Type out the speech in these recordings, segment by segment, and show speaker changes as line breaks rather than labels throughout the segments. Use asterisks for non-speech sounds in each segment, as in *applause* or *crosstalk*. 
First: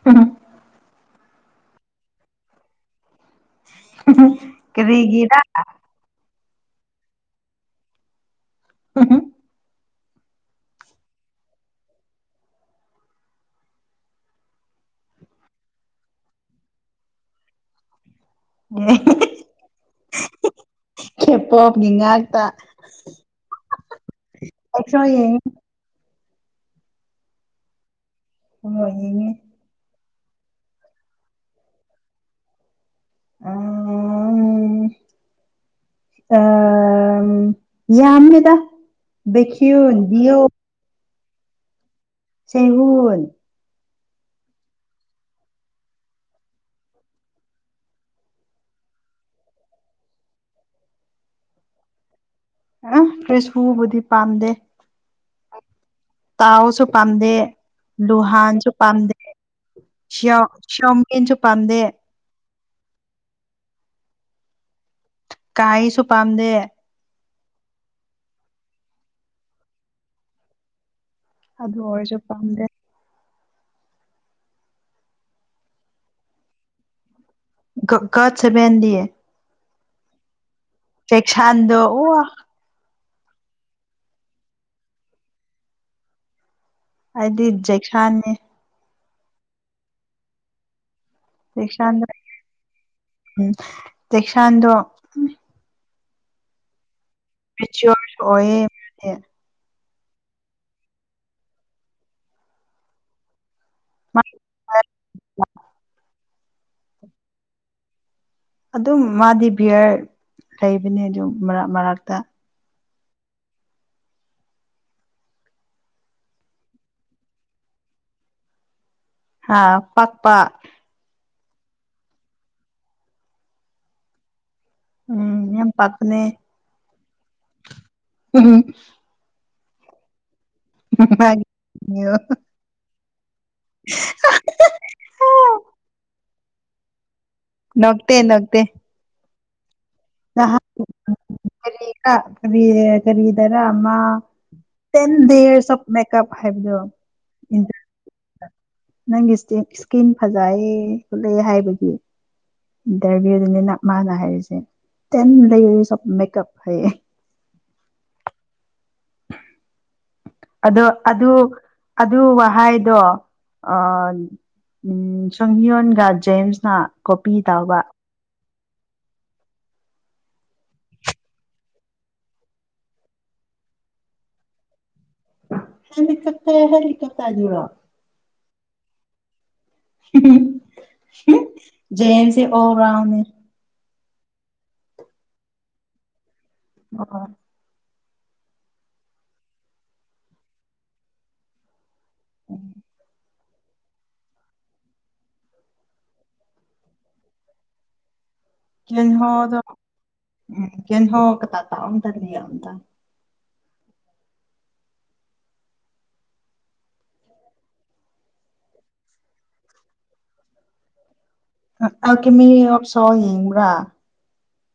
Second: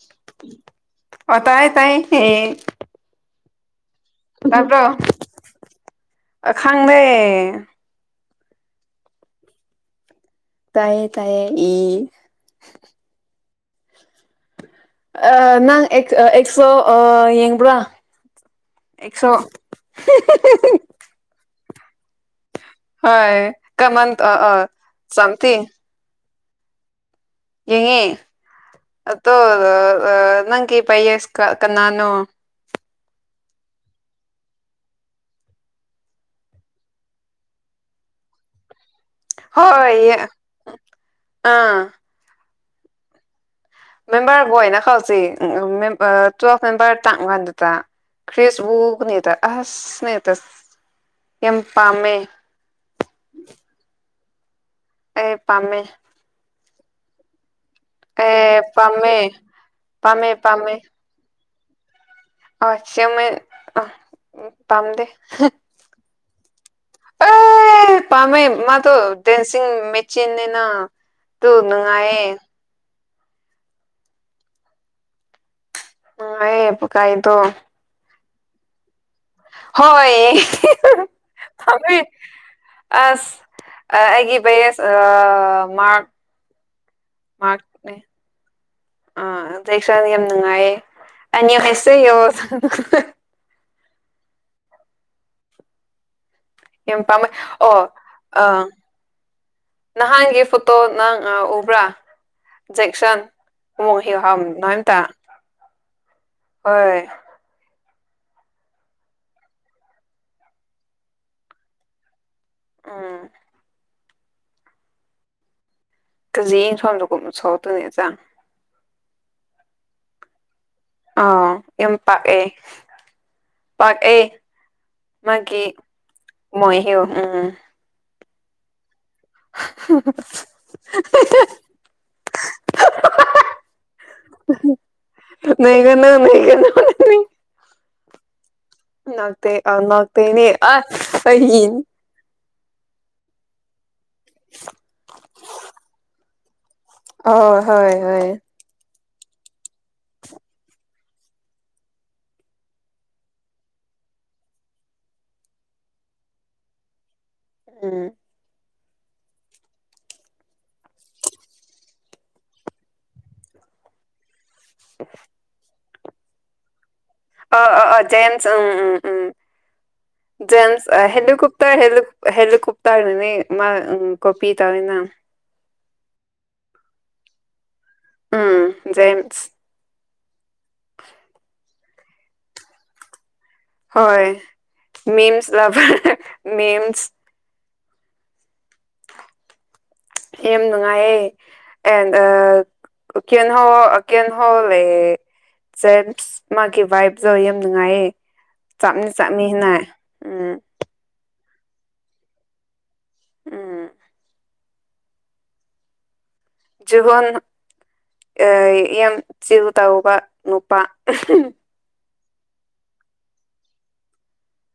*unintelligible*
ꯑꯣ ꯇꯥꯏ ꯇꯥꯏ ꯍꯦ
*unintelligible* ꯀꯔꯤꯒꯤꯔꯥ
ꯑ ꯈꯪꯅꯦ
ꯍ ꯍꯨꯝ
ꯇꯥꯏꯌꯦ ꯇꯥꯏꯌꯦ ꯏ ꯑꯥ ꯅꯪ ꯑꯦꯛ ꯑꯦꯛꯁꯣ ꯑ ꯌꯦꯡꯕ꯭ꯔꯥ ꯑꯦꯛꯁꯣ *unintelligible*
ꯀꯦꯄꯣꯞꯀꯤ ꯉꯥꯛꯇ
ꯍꯣꯏ ꯀꯃꯟ ꯑ ꯑ *unintelligible*
ꯑꯩꯁꯨ ꯌꯦꯡꯉꯤ
ꯌꯦꯡꯉꯦ
ꯍꯣꯏ ꯌꯦꯡꯉꯤ
ꯑꯇꯣ ꯑꯥ ꯑꯥ ꯅꯪꯒꯤ ꯄꯥꯏꯌꯦꯁ ꯀ ꯀꯅꯥꯅꯣ
*unintelligible* ꯑꯝ ꯌꯥꯃꯤꯗ
ꯍꯣꯏ ꯑꯥ
*unintelligible*
*unintelligible* *unintelligible* *unintelligible* *unintelligible* ꯌꯥꯝ ꯄꯥꯝꯃꯦ
ꯎꯝ ꯀ꯭ꯔꯤꯁ ꯋꯨꯕꯨꯗꯤ ꯄꯥꯝꯗꯦ
ꯑꯦ ꯄꯥꯝꯃꯦ
ꯇꯥꯎꯁꯨ ꯄꯥꯝꯗꯦ
ꯑꯦ
ꯂꯨꯍꯥꯟꯁꯨ
ꯄꯥꯝꯃꯦ
ꯄꯥꯝꯗꯦ
ꯄꯥꯝꯃꯦ
ꯁꯤꯌꯥꯎ ꯁꯤꯌꯥꯎ ꯌꯤꯟꯁꯨ ꯄꯝꯗꯦ
ꯑ ꯁꯤꯃꯣꯏ ꯑ ꯄꯥꯝꯗꯦ
ꯀꯥꯏꯁꯨ ꯄꯥꯝꯗꯦ
ꯑ ꯄꯥꯃꯦ ꯃꯥꯗꯨ ꯗꯦꯟꯁꯤꯡ ꯃꯦꯆꯤꯟ ꯇꯨ
ꯑꯗꯨ ꯑꯣꯏꯔꯁꯨ
ꯅꯨꯡꯉꯥꯏꯌꯦ
ꯄꯥꯝꯗꯦ
ꯅꯨꯉꯥꯏꯌꯦ ꯄ ꯀꯥꯏꯗꯣ
ꯒꯤ ꯒꯠ ꯁꯦꯕꯦꯟ ꯗꯤ
ꯍꯣꯏ
ꯖꯦꯛꯁꯥꯟꯗꯣ ꯑꯣ
*unintelligible* ꯑꯁ ꯑ ꯑꯩꯒꯤ ꯕꯦꯁ ꯑꯩ ꯃꯥꯛ
ꯑꯩꯗꯤ
ꯃꯥꯛꯅꯦ
ꯖꯦꯛꯁꯥꯟꯅꯦ
ꯑꯥ *unintelligible* ꯌꯥꯝ ꯅꯨꯡꯉꯥꯏꯌꯦ
ꯖꯦꯛꯁꯥꯟꯗꯣ
*unintelligible*
ꯎꯝ ꯖꯦꯛꯁꯥꯟꯗꯣ
ꯌꯥꯝ ꯄꯝꯃꯦ ꯑꯣ
ꯃꯦꯆꯤꯌꯣꯔꯁꯨ
ꯑ
ꯑꯣꯏꯌꯦ
ꯅꯍꯥꯟꯒꯤ ꯐꯣꯇꯣ ꯅꯪ ꯑ ꯎꯕ꯭ꯔꯥ ꯖꯦꯛꯁꯟ
ꯃꯥꯗꯤ ꯃꯥ
*unintelligible* ꯍꯣꯏ
ꯑꯗꯨꯝ ꯃꯥꯗꯤ ꯕꯤꯌꯔ ꯂꯩꯕꯅꯦ ꯑꯗꯨꯝ ꯃꯔ ꯃꯔꯛꯇ
ꯑꯥ ꯀꯖꯤ ꯌꯦ ꯁꯣꯝꯗ ꯀꯨꯝꯅ ꯁꯧꯛꯇꯣꯏꯅꯦ ꯏ ꯆꯥꯡ *unintelligible*
ꯍꯥ ꯄꯛꯄꯥ
ꯑ ꯌꯥꯝ ꯄꯥꯛꯑꯦ ꯄꯥꯛꯑꯦ
ꯎꯝ
ꯃꯥꯒꯤ
ꯌꯥꯝ ꯄꯥꯛꯄꯅꯦ
ꯃꯣꯏ ꯍꯤꯔꫭ ꯎꯝ ꯎꯝ
ꯎꯝ
*unintelligible*
*unintelligible*
ꯅꯩꯒꯅꯣ ꯅꯩꯒꯅꯣ
ꯅꯣꯛꯇꯦ ꯅꯣꯛꯇꯦ ꯅꯍꯥꯟ
*unintelligible*
ꯀꯔꯤꯔ ꯀꯔꯤ ꯀꯔꯤꯗꯔꯥ ꯑꯃ ten days of make up ꯍꯥꯏꯕꯗꯣ
ꯑꯣ ꯍꯣꯏ ꯍꯣꯏ
ꯅꯪꯒꯤ ꯏꯁꯀꯤꯟ ꯐꯖꯩꯌꯦ ꯈꯨꯠꯂꯦ ꯍꯥꯏꯕꯒꯤ ꯏꯟꯇꯔꯚꯤꯌꯨꯗꯨꯅꯤꯅ ꯃꯥꯅ ꯍꯥꯏꯔꯤꯁꯦ ꯇꯦꯟ ꯗꯦꯖ ꯑꯣꯐ ꯃꯦꯀꯞ ꯍꯥꯏꯌꯦ
ꯎꯝ
ꯑꯗꯣ ꯑꯗꯨ ꯑꯗꯨ ꯋꯥꯍꯩꯗꯣ ꯑ ꯎꯝ ꯁꯣꯡꯅꯤꯌꯣꯟꯒ ꯖꯦꯝꯁꯅ ꯀꯣꯄꯤ
ꯑ
ꯇꯧꯕ
ꯑ ꯑ ꯖꯦꯝꯁ ꯎꯝ ꯎꯝ ꯎꯝ
*inaudible*
ꯖꯦꯟꯁ ꯑ ꯍꯦꯂꯤꯀꯨꯞꯇꯔ ꯍꯂꯤ ꯍꯦꯂꯤꯀꯨꯞꯇꯥꯔꯅꯅꯦ ꯃꯥ ꯀꯣꯄꯤ ꯇꯧꯔꯤꯅꯤꯅ
ꯍꯦꯂꯤꯀꯣꯞꯇꯔ ꯍꯦꯂꯤꯀꯣꯞꯇꯔꯗꯨꯔꯣ
ꯎꯝ ꯖꯦꯝꯁ
ꯖꯦꯝꯁꯦ ꯑꯣꯜ ꯔꯥꯎꯅꯦ
ꯍꯣꯏ ꯃꯤꯝꯁ ꯂꯚꯔ ꯃꯤꯝꯁ
ꯑꯣ
ꯌꯥꯝ ꯅꯨꯡꯉꯥꯏꯌꯦ ꯑꯦꯟ ꯀꯟꯍꫭꯜ ꯀꯦꯟꯍꯣꯜ ꯂꯩꯌꯦ ꯖꯦꯝꯁ ꯃꯥꯒꯤ ꯚꯏꯞꯇꯣ ꯌꯥꯝ ꯅꯨꯡꯉꯥꯏꯌꯦ ꯆꯞꯅ ꯆꯞꯃꯤꯅ ꯎꯝ
ꯀꯦꯟꯍꫭꯜ ꯀꯇ ꯇꯗꯅꯤ ꯑꯗ
ꯎꯝ ꯖꯨꯍꯣꯟ ꯑ ꯌꯥꯝ ꯆꯤꯜ ꯇꯧꯕ ꯅꯨꯄꯥ
ꯑꯛꯀꯃꯤ ꯑꯣꯐ ꯁꯣ ꯌꯦꯡꯕ꯭ꯔꯥ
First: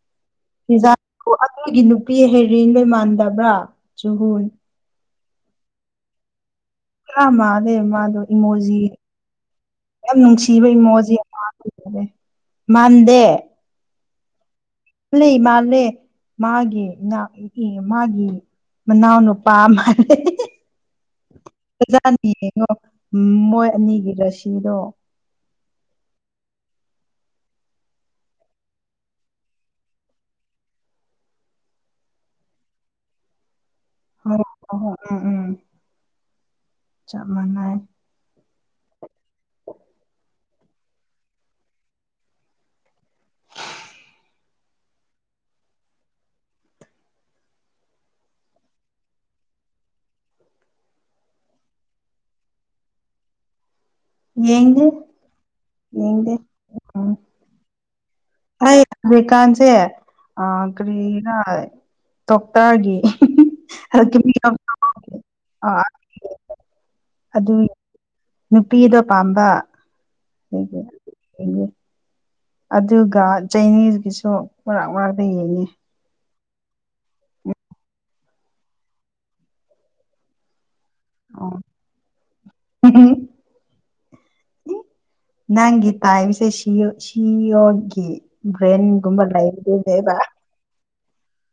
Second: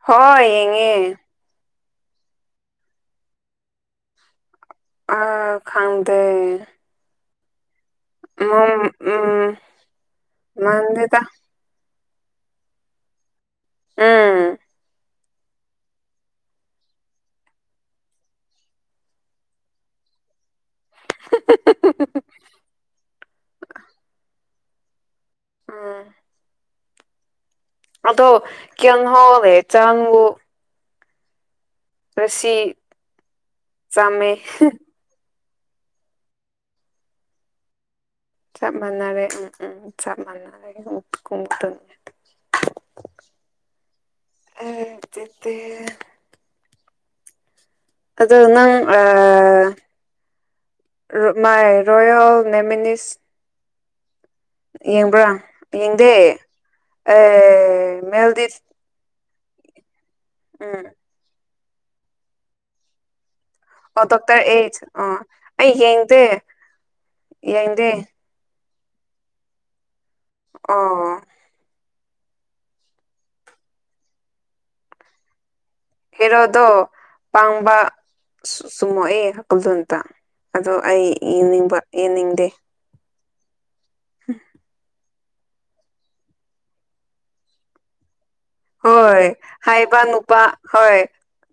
ꯍꯣꯏ ꯌꯦꯡꯉꯦ
ꯑꯣ ꯑꯗꯨꯒꯤ ꯅꯨꯄꯤ ꯍꯩꯔꯦꯟꯗꫭ ꯃꯥꯟꯗꯕ꯭ꯔꯥ ꯆꯨꯍꯨꯟ
ꯑꯥ ꯈꯪꯗꯦ
ꯈꯔꯥ ꯃꯥꯜꯂꯦ ꯃꯥꯗꯣ
ꯎꯝ
ꯏꯃꯣꯖꯤ
ꯎꯝ
ꯌꯥꯝ ꯅꯨꯡꯁꯤꯕ ꯏꯃꯣꯖꯤ
ꯃꯥꯟꯗꯦꯗ
*unintelligible* ꯃꯥꯟꯗꯦ
ꯎꯝ
ꯂꯩ ꯃꯥꯂꯦ ꯃꯥꯒꯤ ꯃꯥꯒꯤ ꯃꯅꯥꯎ ꯅꯨꯄꯥ ꯃꯥꯜꯂꯦ ꯐꯖꯅ ꯌꯦꯡꯉꯣ ꯃꯣꯏ ꯑꯅꯤꯒꯤ ꯔꯁꯤꯗꯣ
ꯎꯝ ꯑꯗꯣ ꯀꯦꯟ ꯍꯣꯂꯦ ꯆꯪꯕꯨ ꯔꯁꯤ ꯆꯝꯃꯦ
ꯍꯣꯏ ꯍꯣꯏ ꯍꯣꯏ ꯎꯝ ꯎꯝ ꯆꯞ ꯃꯥꯟꯅꯩ
ꯆꯞ ꯃꯥꯟꯅꯔꯦ ꯎꯝ ꯎꯝ ꯆꯞ ꯃꯥꯟꯅꯔꯦ *unintelligible* ꯑꯗꯨꯗꯤ ꯑꯗꯨ ꯅꯪ ꯑ ꯔꯨꯛ ꯃꯥꯏ ꯔꯣꯌꯜ ꯅꯦꯃꯤꯅꯤꯁ
ꯌꯦꯡꯗꯦ
ꯌꯦꯡꯕ꯭ꯔꯥ ꯌꯦꯡꯗꯦ
ꯎꯝ
ꯑꯦ ꯃꯦꯜꯗꯤ
ꯑꯩ ꯑꯃꯦꯔꯤꯀꯥꯟꯁꯦ ꯑ
ꯎꯝ
ꯀꯔꯤꯔ ꯇꫭꯛꯇꯔꯒꯤ
ꯑꯣ ꯗꯣꯛꯇꯔ ꯑꯩꯠ ꯑꯣ
ꯑ
ꯑꯩ ꯌꯦꯡꯗꯦ ꯌꯦꯡꯗꯦ
ꯅꯨꯄꯤꯗ ꯄꯥꯝꯕ
ꯑꯣ
ꯑꯗꯨꯒ ꯆꯩꯅꯤꯁꯒꯤꯁꯨ ꯃꯔꯛ ꯃꯔꯥꯛꯛꯇ ꯌꯦꯡꯉꯤ
ꯍꯤꯔꯣꯗ ꯄꯪꯕ ꯆꯨꯝꯃ *inaudible* ꯈꯨꯖꯇ ꯑꯣ ꯑꯩ ꯌꯦꯡꯅꯤꯡꯕ ꯌꯦꯡꯅꯤꯡꯗꯦ
ꯎꯝ ꯅꯪꯒꯤ ꯇꯥꯏꯕꯁꯦ ꯁꯤ ꯁꯤꯌꯣꯒꯤ ꯭ꯔꯦꯟꯒꯨꯝꯕ
ꯍꯣꯏ ꯍꯥꯏꯕ
ꯂꯩꯕꯗꯨꯅꯦꯕ
ꯅꯨꯄꯥ ꯍꯣꯏ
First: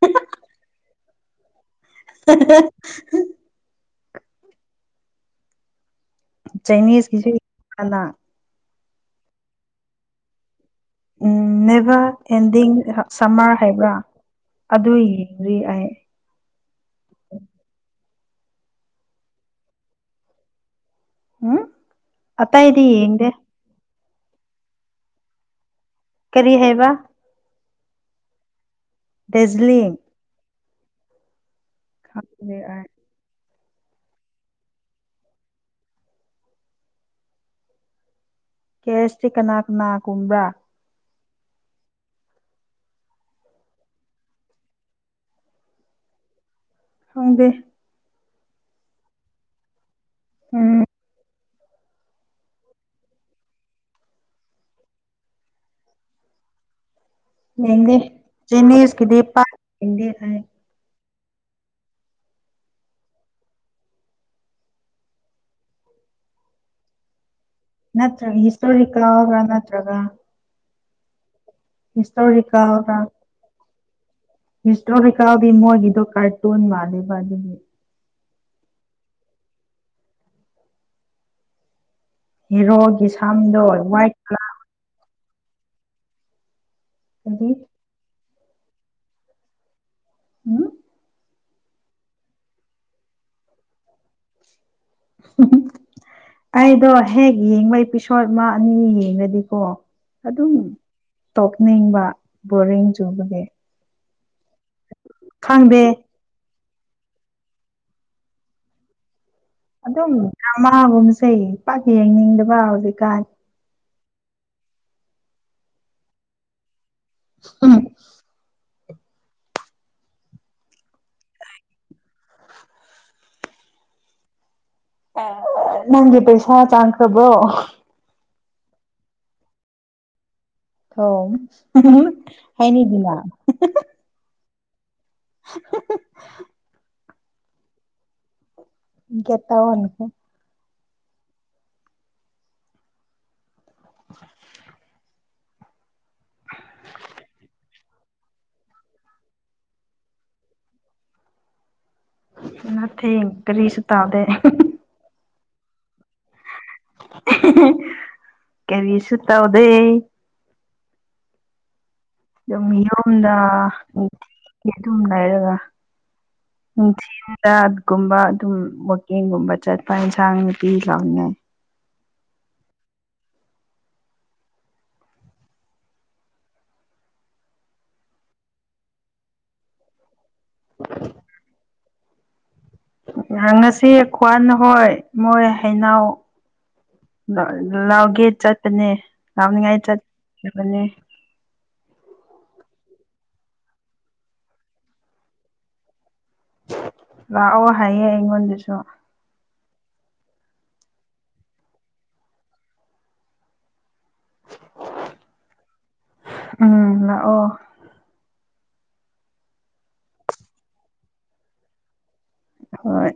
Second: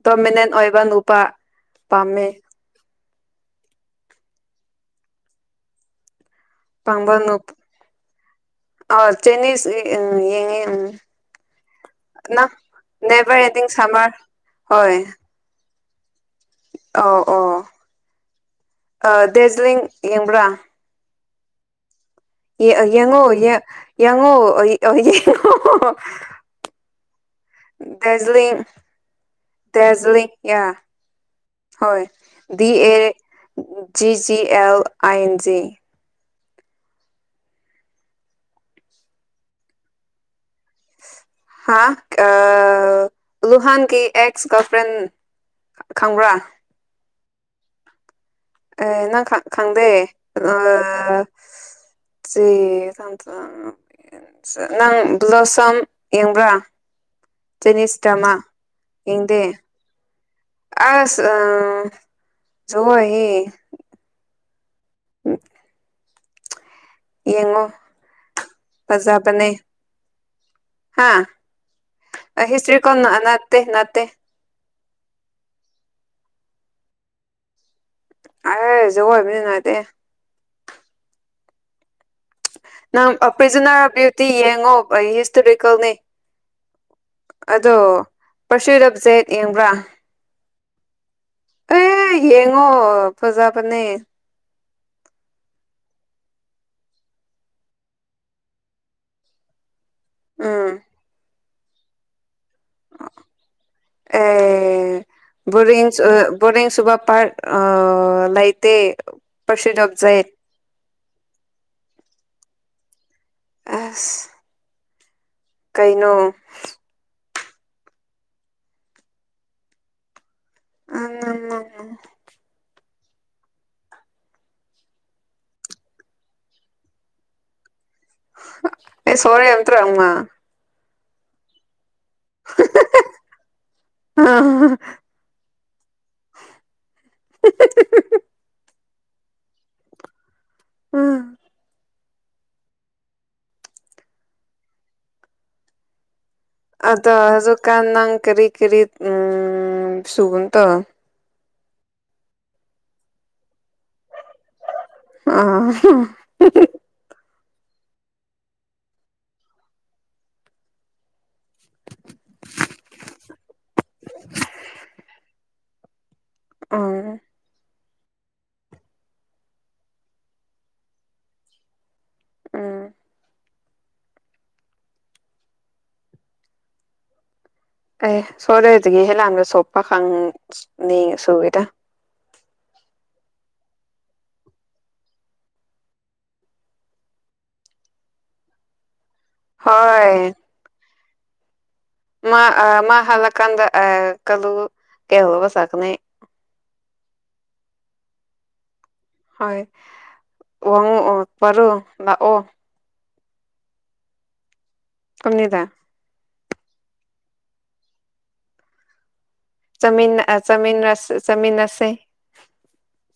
ꯇꯣꯃꯤꯅꯦꯟ ꯑꯣꯏꯕ ꯅꯨꯄꯥ ꯄꯥꯝꯃꯦ
ꯍ ꯆꯥꯏꯅꯤꯁꯀꯤꯁꯨ
ꯄꯝꯕꯅ ꯉꯝ
ꯍꯥꯟꯅ
ꯑ ꯆꯟꯅꯁ ꯌꯦꯉ
ꯎꯝ never ending
never
summer
ending
ꯍꯥꯏꯕ꯭ꯔꯥ
ꯁꯝꯃꯔ
ꯑꯗꯨ ꯌꯦꯡꯔꯤ ꯑꯩ
ꯑꯧ ꯑꯣ ꯗꯔꯖꯂꯤꯡ ꯌꯦꯡꯕ꯭ꯔꯥ
ꯍꯨꯝ
ꯌꯦꯡꯉꯣ ꯌꯦꯡꯉꯣ ꯌꯦꯡꯉꯣ
ꯀꯔꯤ ꯍꯥꯏꯕ
ꯗꯔꯖꯂꯤ
ꯗꯦꯖꯂꯤꯡ
ꯗꯔꯖꯂꯤ ꯌꯥ ꯍꯣꯏ
ꯈꯪꯗꯦ
ꯗꯤ
ꯑꯩ
ꯑꯦ ꯖꯤꯖꯤ ꯑꯦꯜ ꯑꯟꯖꯤ
ꯀꯦꯁꯇꯤ ꯀꯅꯥ ꯀꯅꯥꯒꯨꯝꯕ꯭ꯔꯥ
ꯍꯥ ꯂꯨꯍꯥꯟ ꯀ ꯑꯦꯁ ꯒꯟ ꯐ꯭ꯔꯦꯟ ꯈꯪꯕ꯭ꯔꯥ
ꯈꯪꯗꯦ
ꯑꯦ ꯅꯪ ꯈꯪꯗꯦ
ꯎꯝ
ꯁꯤ ꯊ *inaudible* ꯅꯪ ꯕ꯭ꯂꯣꯁꯝ ꯌꯦꯡꯕ꯭ꯔꯥ
ꯃꯦꯍꯗꯤ
ꯆꯦꯅꯤꯁ ꯗ꯭ꯔꯃꯥ
ꯆꯤꯅꯤꯁ
ꯌꯦꯡꯗꯦ
ꯀꯗꯤꯄꯥ *unintelligible* ꯃꯦꯗꯤ ꯍꯥꯏ
ꯑꯁ ꯑ *unintelligible* ꯑꯩ *unintelligible* ꯌꯦꯡꯉꯣ
ꯅꯠꯇ꯭ꯔꯒ ꯍꯤꯁꯇꯣꯔꯤꯀꯦꯎꯒ꯭ꯔ ꯅꯠꯇ꯭ꯔꯒ
ꯍꯥꯥ ꯍꯤꯇꯔꯤ ꯀꯣ
ꯍꯤꯁꯇꯣꯔꯤꯀꯦꯜꯔ
ꯅꯅꯥꯠꯇꯦ ꯅꯅꯥꯇꯦ
ꯍꯤꯁꯇꯣꯔꯤꯀꯦꯜꯗꯤ ꯃꯣꯏꯒꯤꯗꯣ ꯀꯥꯔꯇꯨꯟ ꯃꯥꯜꯅꯦꯦꯕ ꯑꯗꯨꯒꯤ
ꯑꯩꯁꯨꯖ ꯑꯣꯏꯕ ꯉꯗꯤ
ꯍꯦꯔꯣꯒꯤ
ꯅꯪ
ꯁꯝꯗꯣ
ꯄ꯭ꯔꯤꯖꯨꯅꯔ
ꯋꯥꯏꯠ
ꯕ꯭ꯨꯇꯤ ꯌꯦꯡꯉꯣ *inaudible* ꯀꯅꯤ
ꯀꯂꯔꯗꯤ
ꯑꯗꯣ ꯄꯔꯁꯤꯗꯞꯖꯦꯠ ꯌꯦꯡꯕ꯭ꯔꯥ
ꯎꯝ
ꯑꯦ ꯌꯦꯡꯉꯣ ꯐꯖꯕꯅꯦ
ꯑꯩꯗꯣ ꯍꯦꯛ ꯌꯦꯡꯕ ꯏꯄꯤꯁꯣꯠ ꯃꯥ ꯑꯅꯤ ꯌꯦꯡꯉꯗꯤꯀꯣ ꯑꯗꯨꯝ
ꯎꯝ
ꯇꯣꯛꯅꯤꯡꯕ ꯕꯣꯔꯤꯡ ꯆꯨꯕꯒꯤ
ꯑꯦ
ꯈꯪꯗꯦ
ꯕꯣꯌꯤꯛ ꯁꯨ ꯕꯣꯔꯤꯡ ꯆꯨꯕ ꯄꯥꯔ ꯑ ꯂꯥꯏꯇꯦ
ꯑꯗꯨꯝ ꯗ꯭ꯔꯃꯥꯒꯨꯝꯁꯦ ꯄꯥꯛ ꯌꯦꯡꯅꯤꯡꯗꯕ ꯍꯧꯖꯤꯛꯀꯥꯟ
ꯑꯁ ꯀꯩꯅꯣ
ꯎꯝ
ꯑ
ꯅꯪꯒꯤ ꯄꯩꯁꯥ ꯆꯥꯟꯈ꯭ꯔꯕꯣ
*unintelligible*
ꯍꯣ ꯍꯥꯏꯅꯤꯛ ꯗꯨꯅ
ꯑ
*unintelligible* ꯒꯦꯠ *unintelligible*
ꯑꯥ
*inaudible*
ꯑꯗꯣ ꯍꯧꯖꯤꯛꯀꯥꯟ ꯅꯪ ꯀ꯭ꯔꯤ ꯀ꯭ꯔꯤ ꯎꯝ *unintelligible*
ꯅꯊꯤꯡ ꯀ꯭ꯔꯤꯁꯨ ꯇꯧꯗꯦ
ꯑꯥ ꯍꯥ ꯍꯝ ꯍꯝ
ꯑꯍꯥ ꯍꯥ ꯀꯔꯤꯁꯨ ꯇꯧꯗꯦ ꯑꯗꯨꯝ ꯌꯨꯝꯗ ꯅꯨꯡꯇꯤꯒꯤ ꯑꯗꯨꯝ ꯂꯩꯔꯒ ꯅꯨꯡꯊꯤꯟ
ꯎꯝ
ꯖꯥꯠ ꯒꯨꯝꯕ ꯑꯗꯨꯝ ꯋꯥꯛꯀꯤꯡꯒꯨꯝꯕ ꯆꯠꯄ ꯏꯟꯁꯥꯡ ꯅꯨꯄꯤ ꯂꯥꯡꯅꯤꯡꯉꯥꯏ
ꯎꯝ *unintelligible*
ꯉꯍ ꯉꯁꯤ ꯈ꯭ꯋꯥꯟ ꯍꯣꯏ ꯃꯣꯏ ꯍꯩꯩꯅꯧ ꯂꯥꯎꯒꯦ ꯆꯠꯄꯅꯦ ꯂꯥꯎꯅꯤꯡꯉꯥꯏ
ꯍꯣꯏ
ꯆꯠꯄꯅꯦ
ꯃꯥ ꯑ ꯃꯥ ꯍꯥꯂꯛ ꯀꯥꯟꯗ *unintelligible*
ꯂꯥꯛꯑꯣ ꯍꯥꯏꯌꯦ ꯑꯩꯉꯣꯟꯗꯁꯨ
ꯍꯣꯏ ꯋꯥꯡꯉꯛꯑꯣ ꯄ꯭ꯔꯣ ꯂꯥꯛꯑꯣ *unintelligible*
ꯎꯝ ꯂꯥꯛꯑꯣ
ꯆꯥꯃꯤꯟ ꯑꯥ ꯆꯥꯃꯤꯟꯔꯁ ꯆꯥꯃꯤꯟꯅꯁꯦ
ꯍꯣꯏ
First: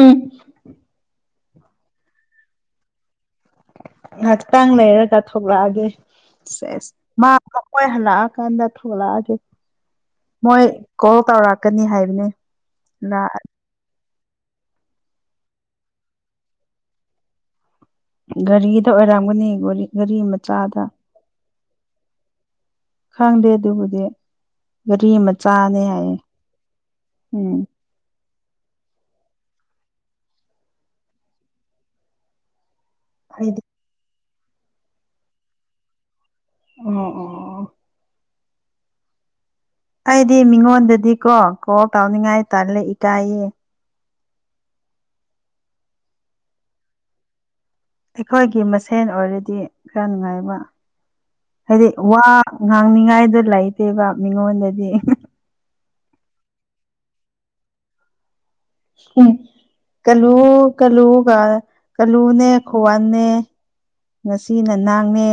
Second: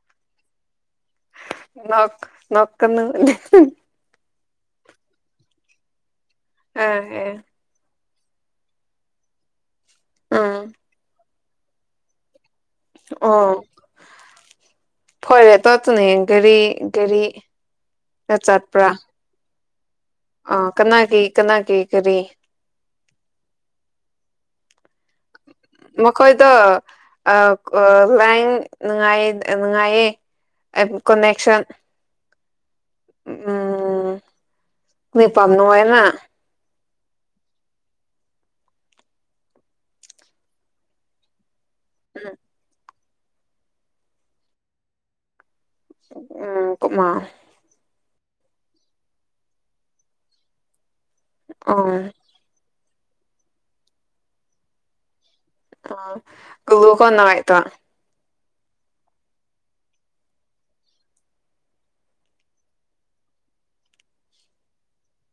ꯎꯝ
ꯅꫭꯛ ꯅꯣꯛꯀꯅꫭ
ꯉꯥꯏꯍꯥꯛꯇꯪ ꯂꯩꯔꯒ ꯊꯣꯛꯂꯛꯑꯒꯦ
ꯑ
ꯁꯦꯁ
ꯑ
ꯃꯥꯗꫭ ꯃꫭꯏ ꯍꯜꯂꯛꯑꯀꯥꯟꯗ ꯊꯣꯛꯠꯂꯛꯑꯒꯦ ꯃꯣꯏ
ꯎꯝ
ꯀꯣꯜ ꯇꯧꯔꯛꯀꯅꯤ ꯍꯥꯏꯕꯅꯦ ꯂꯥꯛ
ꯑꯣ ꯐꯔꯦ ꯇꯣꯠꯇꯨꯅꯦ ꯒꯥꯔꯤ ꯒꯥꯔꯤ
ꯒꯥꯔꯤꯗ ꯑꯣꯏꯔꯝꯒꯅꯤ ꯒꯥꯔꯤ ꯒꯥꯔꯤ
ꯑꯥ
ꯃꯆꯥꯗ
ꯀꯅꯥꯒꯤ ꯀꯅꯥꯒꯤ ꯒꯥꯔꯤ
ꯈꯪꯗꯦ ꯑꯗꯨꯕꯨꯗꯤ ꯒꯥꯔꯤ ꯃꯆꯥꯅꯦ ꯍꯥꯏꯌꯦ
ꯃꯈꯣꯏꯗꫭ ꯑꯥ
ꯎꯝ
ꯂꯥꯏꯟ ꯅꯨꯡꯉꯥꯏ ꯅꯨꯡꯉꯥꯏꯌꯦ ꯀꯅꯦꯛꯁꯟ
ꯍꯥꯏꯗꯤ
*unintelligible*
ꯑꯣ ꯑꯣ ꯑꯩꯗꯤ ꯃꯤꯉꯣꯟꯗꯗꯤ ꯀꯣ ꯀꯣꯜ ꯇꯥꯎꯅꯤꯡꯉꯥꯏ ꯇꯜꯂꯦ ꯏꯀꯥꯏꯌꯦ
ꯎꯝ ꯀꫭꯛꯃꯥ
ꯑꯩꯈꯣꯏꯒꯤ ꯃꯁꯦꯟ ꯑꯣꯏꯔꯗꯤ ꯈꯔ ꯅꯨꯡꯉꯥꯏꯕ ꯍꯥꯏꯗꯤ
ꯎꯝ
ꯋꯥ ꯉꯥꯡꯅꯤꯉꯥꯏꯗꯣ ꯂꯩꯇꯦꯕ ꯃꯤꯉꯣꯟꯗꯗꯤ
ꯑ ꯎ ꯀꯣꯟꯅꯥꯋꯥꯥꯏꯇꯣ *unintelligible*
ꯍꯝ ꯀꯂꯨ ꯀꯂꯨꯒ ꯀꯂꯨꯅꯦ ꯈꯣꯋꯟꯅꯦ ꯉꯁꯤꯅ ꯅꯪꯅꯦ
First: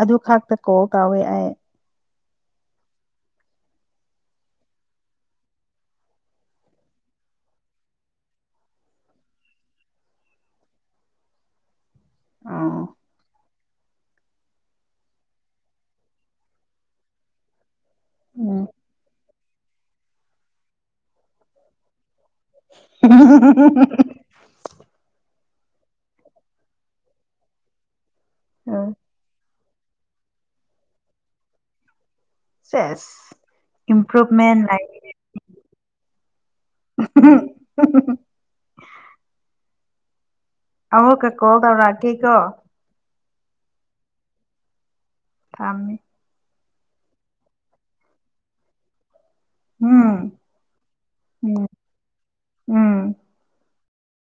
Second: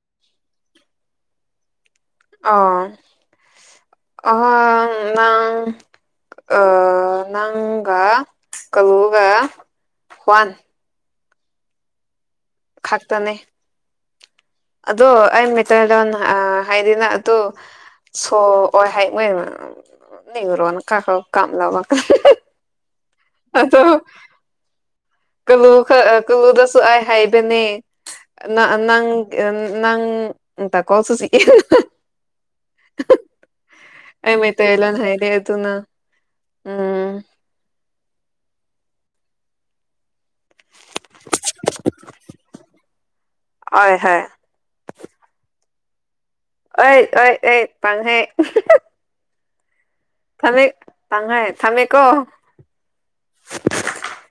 ꯑꯗꯨꯈꯥꯛꯇ ꯀꫭꯜ ꯇꯥꯎꯋꯦ ꯑꯩ
ꯑꫭ ꯑꯥ ꯅꯪ ꯑꯥ ꯅꯪꯒ ꯀꯂꯨꯒ ꯈꯋꯥꯟ
ꯑꫭ
ꯈꯥꯛꯇꯅꯦ ꯑꯗꯣ ꯑꯩ ꯃꯤꯇꯩ ꯂꯣꯟ ꯑꯥ ꯍꯥꯏꯗꯤ ꯅꯪ ꯑꯇꯨ
ꯎꯝ
*unintelligible* ꯑꯗꫭ ꯀꯂꯨ ꯈ ꯀꯂꯨꯗꯁꯨ ꯑꯩ ꯍꯥꯏꯕꯅꯦ ꯅ
ꯎꯝ
ꯅꯪ ꯅꯪ ꯇ
ꯁꯦꯁ
*unintelligible* ꯑꯩ
ꯏꯝꯄ꯭ꯔꯨꯚꯃꯦꯟ
ꯃꯩꯇꯩ ꯂꫭꯟ ꯍꯩꯇꯦ ꯑꯗꯨꯅ
ꯑꯍꯝ
ꯎꯝ
ꯍꯝ ꯍꯝ ꯍꯝ ꯍꯝ ꯑꯃꯨꯛꯀ ꯀꯣꯜ ꯇꯧꯔꯛꯀꯦꯀꯣ
ꯑꯣꯏ ꯍꯣꯏ
ꯊꯝꯃꯦ
ꯑꯣꯏ ꯑꯣꯏ ꯑꯦ ꯄꯥꯡꯍꯦ
ꯎꯝ
ꯊꯝꯃꯦ ꯇꯥꯡꯉꯥꯏ
ꯎꯝ
ꯊꯝꯃꯦꯀꯣ
ꯎꯝ